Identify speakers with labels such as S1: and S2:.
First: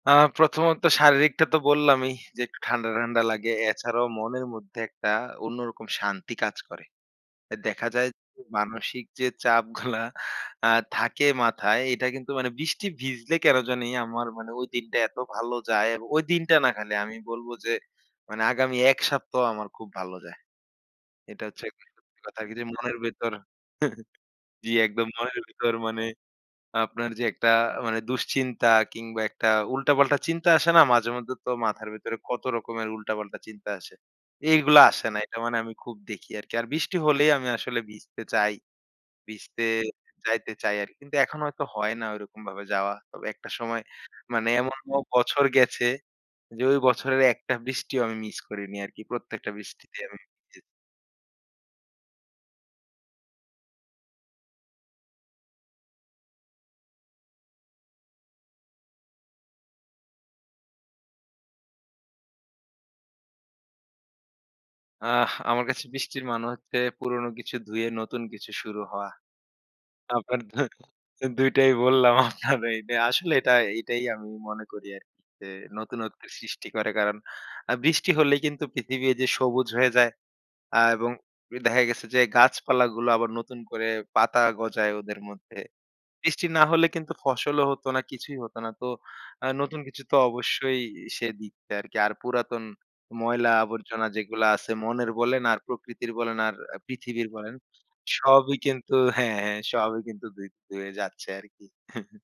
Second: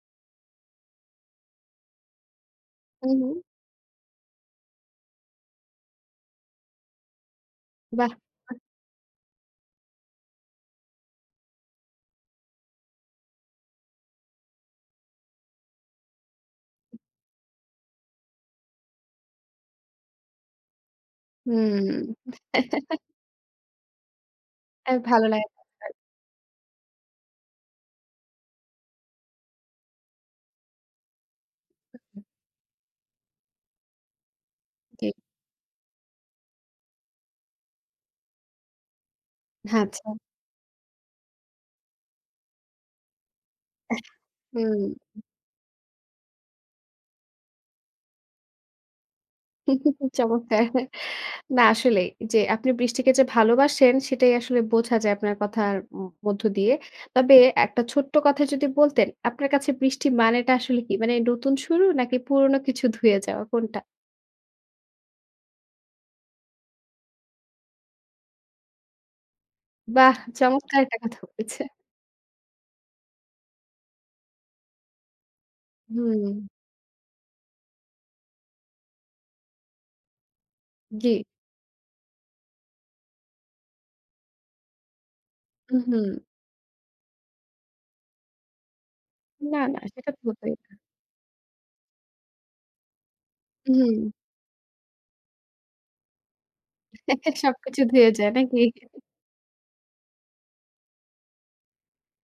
S1: আ প্রথমত শারীরিকটা তো বললামই যে একটু ঠান্ডা,
S2: ও,
S1: ঠান্ডা
S2: হুম।
S1: লাগে। এছাড়াও মনের মধ্যে একটা অন্যরকম শান্তি কাজ করে। এ দেখা যায়
S2: বাহ! [unintelligible]
S1: মানসিক যে চাপগুলা আ থাকে মাথায়, এটা কিন্তু মানে বৃষ্টি ভিজলে কেন জানি আমার মানে ওই দিনটা এত ভালো যায়। এবং ওই দিনটা না খালি আমি বলব যে মানে আগামী ১ সপ্তাহ আমার খুব ভালো যায়। এটা হচ্ছে [unintelligible]
S2: হুম।
S1: কথা গিরি মনের ভেতর, জি
S2: এ্যা
S1: একদম
S2: ভালো
S1: মনের
S2: লাগে,
S1: ভিতর
S2: রাইট।
S1: মানে আপনার যে, একটা মানে দুশ্চিন্তা কিংবা একটা উল্টা-পাল্টা চিন্তা আসে না? মাঝে মধ্যে তো মাথার ভেতরে
S2: [unintelligible]
S1: কত রকমের উল্টা-পাল্টা চিন্তা আসে। এগুলো আসে
S2: দি
S1: না। এটা মানে আমি খুব দেখি আরকি। আর বৃষ্টি হলেই আমি আসলে ভিজতে চাই। ভিজতে
S2: হ্যাঁ, আচ্ছা।
S1: যাইতে চাই আরকি। কিন্তু এখন হয়তো হয় না ঐরকম ভাবে যাওয়া। তবে একটা সময়
S2: আহ!
S1: মানে
S2: হুম।
S1: এমনও বছর গেছে। যে ওই বছরের একটা বৃষ্টিও আমি মিস করিনি আরকি। প্রত্যেকটা বৃষ্টিতে আমি জি।
S2: চমৎকার। না আসলেই যে আপনি বৃষ্টিকে যে ভালোবাসেন, সেটাই আসলে বোঝা যায় আপনার কথার ও ম মধ্য দিয়ে। তবে এক টা ছোট্ট কথা যদি বলতেন, আপনার কাছে বৃষ্টি মানেটা আসলে কী? মানে নতুন শুরু নাকি পুরনো কিছু ধুয়ে যাওয়া কোনটা?
S1: আহ আমার কাছে বৃষ্টির মানে হচ্ছে পুরনো কিছু ধুয়ে নতুন কিছু শুরু হওয়া।
S2: বাহ!
S1: আবার
S2: চমৎকার একটা কথা
S1: ২
S2: বলছে।
S1: টাই বললাম। আপনার এইটা আসলে এটা এটাই আমি মনে করি আরকি। যে নতুনত্বের
S2: হুম।
S1: সৃষ্টি করে। কারণ আ বৃষ্টি হলেই কিন্তু পৃথিবী এই যে সবুজ হয়ে যায়। আ এবং
S2: জি।
S1: এ দেখা গেছে যে গাছপালাগুলো আবার নতুন করে পাতা গজায় ওদের মধ্যে।
S2: উঁ হু।
S1: বৃষ্টি না হলে কিন্তু ফসলও হত না, কিছুই হতো না। তো আ
S2: না,
S1: নতুন
S2: না।
S1: কিছু তো
S2: সেটাতো বোধহয় না।
S1: অবশ্যই সে দিচ্ছে আরকি। আর পুরাতন ময়লা আবর্জনা
S2: হুম।
S1: যেগুলো আছে মনের বলেন, আর প্রকৃতির বলেন, আর পৃথিবীর বলেন,
S2: সব কিছু ধুয়ে যায়
S1: সবই
S2: নাকি?
S1: কিন্তু হ্যাঁ, হ্যাঁ। সবই কিন্তু্ ধৌত ধুয়ে যাচ্ছে আরকি